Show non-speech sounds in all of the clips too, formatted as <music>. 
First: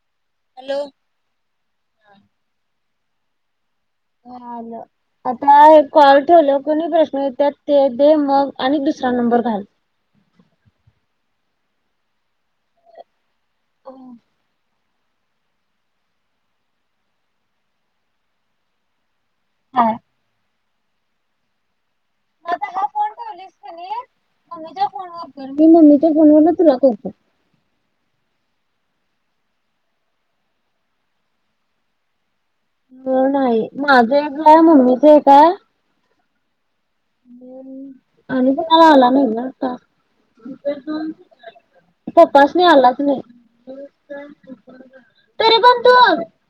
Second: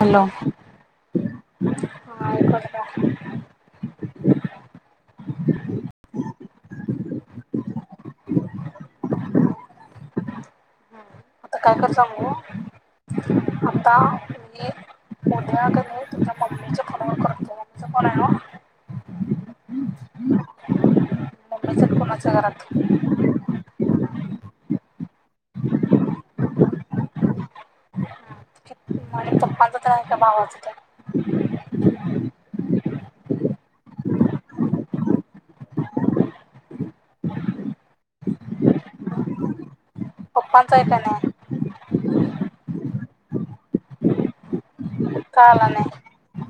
Hello, हा hello. एकु आलं काय? हो आलं, आता हे कॉल ठेवलं कणी, प्रश्न येत्यात ते दे मग आणि दुस सरा नंबर घाल. आता काय कर सांगू? मग आता मी उद्या कणी तुमच्या मम्मीच्या फोनवर करतो, <unintelligible> फोन हाय ना? मम्मी चा फोन <unintelligible> तर मी मम्मीच्या फोनवरणं तुला करतो. आणि पापांचा तेन आहे का नाही भावाचा तेन? नाही माझं एक हाय मम्मीच एक हाय आणि कुणाला आला नाही गं आता. पप्पांचा आहे का नाही पप्पासनी आलाच नाही. का तरी आला पण तू नाही.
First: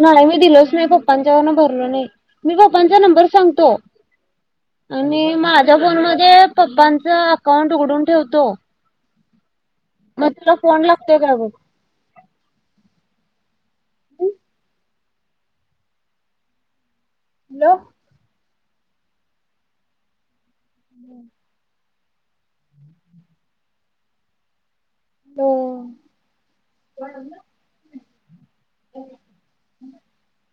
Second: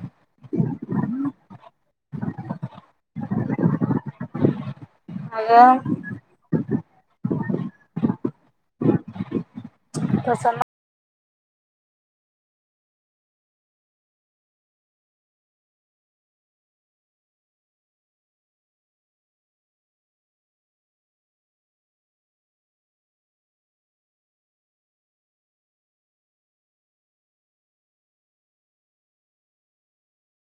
नाही मी दिलोच नाही. पप्पांच्या वरनं भरलं नाही. मी पप्पांचा नंबर सांगतो. आणि माझ्या अगं फोनमध्ये पप्पांच अकाउंट उघडून ठेवतो, मग तुला तसं फोन ला तोय का बघ <unintelligible> हॅलो. हम्म. हो. <inaudible>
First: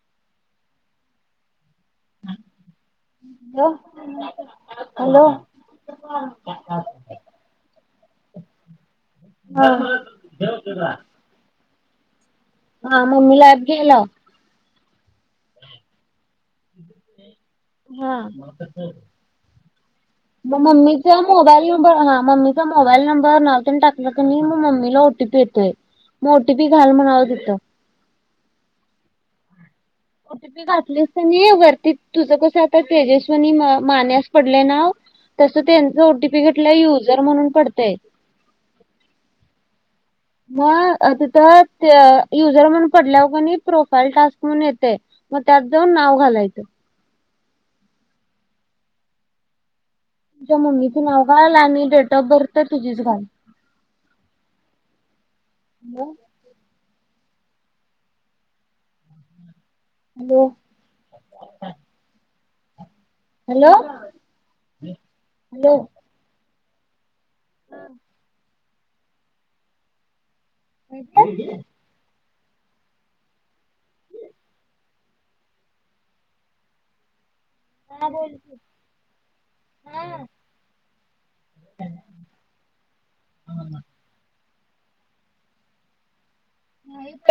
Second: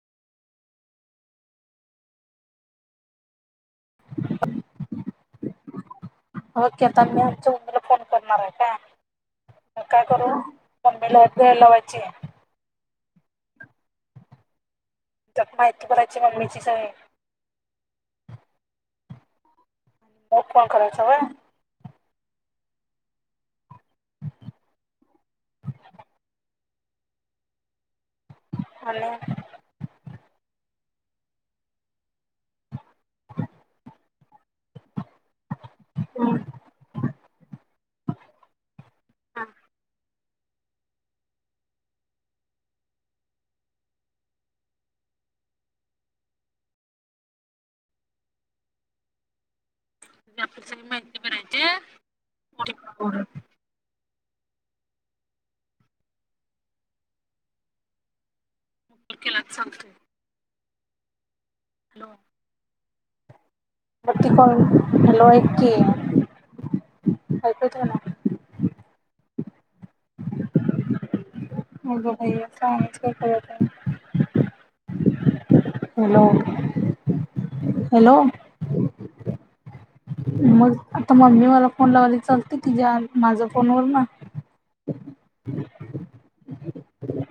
Hello hello. ओके, आता मी आमच्या मम्मीला फोन करणार आहे काय. हा. म काय करू, मम्मीला ॲप घ्यायला लावायची. हा मम्मीला ॲप घ्याय लाव. माहिती भरायची मम्मीचीच आहे. हा मग म फोन करायचा व्हय मम्मीचे मोबाईल नंबर आ मम्मीचा मोबाईल नंबर नाव तेन टाकलं कणी म मम्मीला ओटीपी येतोय. म ओटीपी घाल म्हणावं तिथं. हॅलो. ओटीपी घातली कणी वरती तुझं कसं आता तेजस्वनी माने असं पडलंय ना तसं त्यांच ओटीपी घातल्यावर युजर म्हणून पडतंय. हा. म अ तिथं ते युजर म्हणून पडल्यावरं कणी प्रोफाईल टास्क म्हणून येतंय. मग त्यात जाऊन नाव घालायचं. तुझ्या आपली सगळी मम्मीचं माहिती नाव घाल आणि डेट ऑफ बर्थ तुझीच भरायची घाल. अं? तेलाच सांगतो. हॅलो. हॅलो हॅलो हॅलो ऐक की. ऐकू येते का नाही. येतेय. अग बाई असंच काय करत आहे. हॅलो. हॅलो नस्. आता मम्मी मला फोन लावायला चालते तिच्या माझ्या फोनवर ना.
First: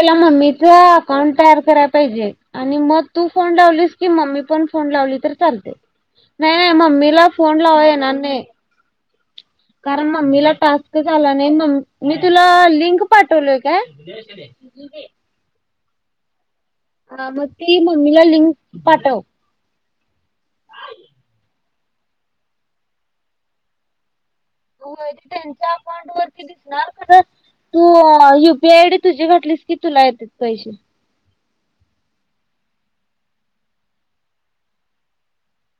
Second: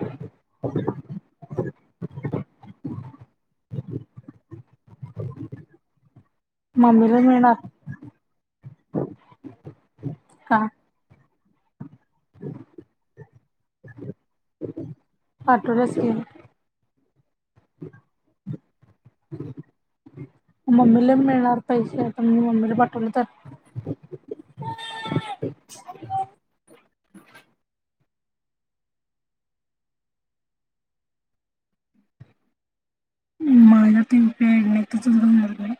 ला मम्मीच अकाउंट तयार कराला पाहिजे आणि मग तू फोन लावलीस की म. मम्मी पण फोन लावली तर चालते. <inaudible> नाही नाही मम्मीला फोन लाव येणार नाही. कारण मम्मीला का टास्कच आला नाही मग मी तुला लिंक. पाठवलोय काय? पाठवल्यास की. हां म ते मम्मीला लिंक पाठव. मम्मीला मिळणार पैसे पण मी मम्मीला पाठवले तर. होय ते त्यांच्या अकाउंट वरती दिसणार. तू युपीआय आयडी तुझी घटलीस की तुला येतेत पैसे. मला ते पेड नाही <unintelligible> नाही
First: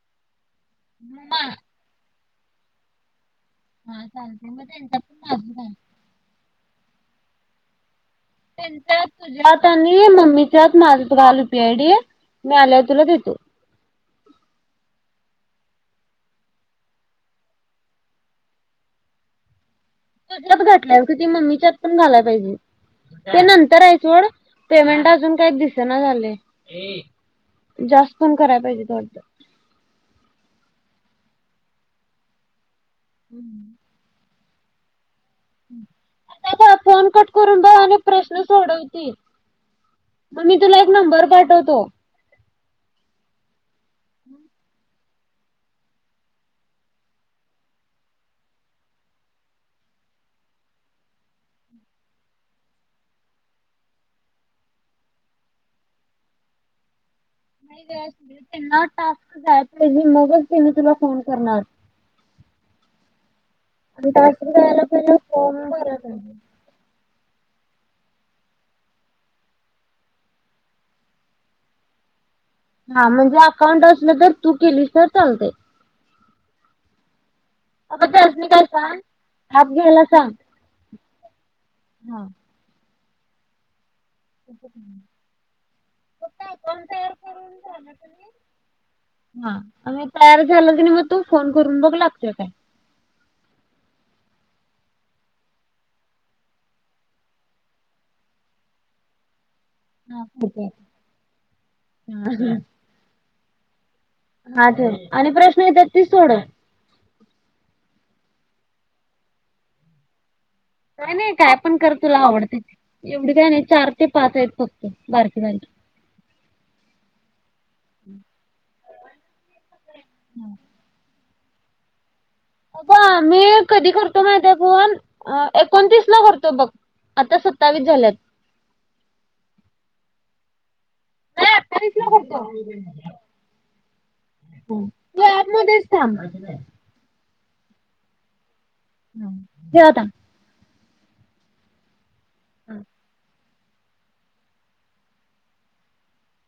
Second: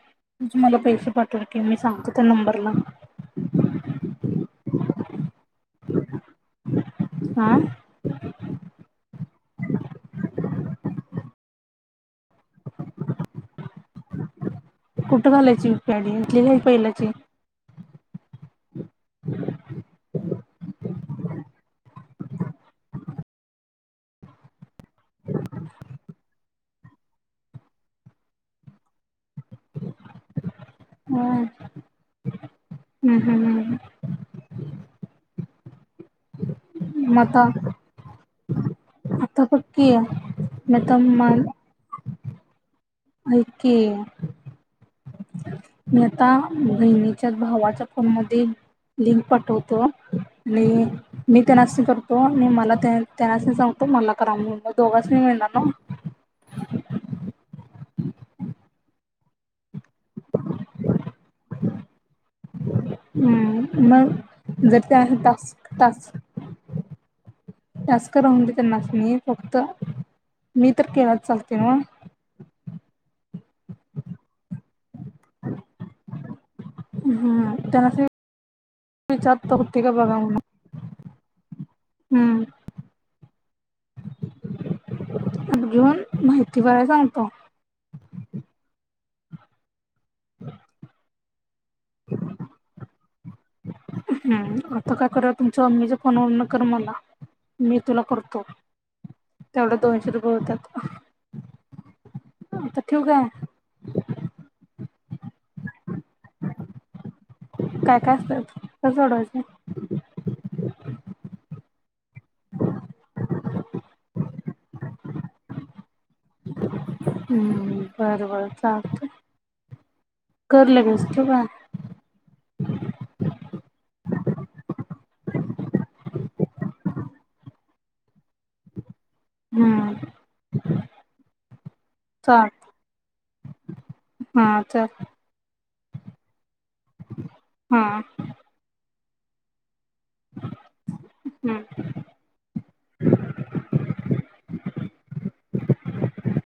तु मला पैसे पाठवल की मी सांगतो. त्या नंबरला. हां चालतंय मग त्यांच्यात पण माझंच आहे. आं. त्यांच्या तुझ्यात आणि मम्मीच्यात माझच घालू यूपीआयेआयडी. मी आल्यावर तुला देतो. कुठं घालायची युपीआयेआयडी इथली का पहिलाची? तुझ्यात घातल्यास ग ती मम्मीच्यात घालाय पाहिजे. ते नंतर आहे सोड पेमेंट अजून काही दिसना झालंय. जास्त पण करायला पाहिजेत वाटतं. <inaudible> हम्म हम्म हम्म हम्म. फोन कट मता करून बघ आणि प्रश्न सोडव ते आतापक्की मग मी तुला एक मता नंबर पाठवतो. ऐक की. मी आता बहिणीच्या भावाच्या फोन मध्ये. लिंक पाठवतो आणि मी त्यानसनी करतो आणि मला त्यांनासनी सांगतो. मला करा म्हणून मग दोघासनी मिळणार नव्ह? नाही ग त्यांना टास्क जाया पाहिजे मगच त्यांनी तुला फोन करणार. मग आणि टास्क जर जायला पहिला त्यासनि फॉर्म टास्क भराय टास्क. पाहिजे. टास्क राहून दे त्यांनासनी फक्त. मी तर केला चालतंय नव्ह? हां म्हणजे अकाउंट असल तर तू केलीस तर चालतंय. हम्म त्यांनासनी अगं त्यासनी काय सांग विचारतो ॲप होते का घ्यायला बघा सांग. म्हणून हा हम्म. <inaudible> ॲप घेऊन माहिती भराय सांगतो. हां आणि म तयार झालं क नई मग तू फोन करून बघ लागतोय काय. हम्म आता काय करा तुमच्या मम्मीच्या फोनवरन कर मला. मी तुला करतो. तेवढ्यात दोनशे रुपये होत्यात आता ठेऊ काय? हां ठेव आणि प्रश्न येत्यात ती सोडव. काय काय असतात? कस सोडवायचं? काय नाही काय पण कर तुला आवडतय ते एवढी काय नाही चार ते पाच आहेत फक्त बारकी बारकी. <inaudible> हम्म बरं बरं चालतंय. कर लगेच, ठेऊ काय? अगं आम्ही कधी करतो माहिती आहे फोन एकोणतीस ला करतो बघ. आता सत्तावीस झाल्यात. हम्म. चाळीस ला करतो. हां तू चल. ऍप मध्येच थांब. हा. <inaudible> दे आता हम्म. हा.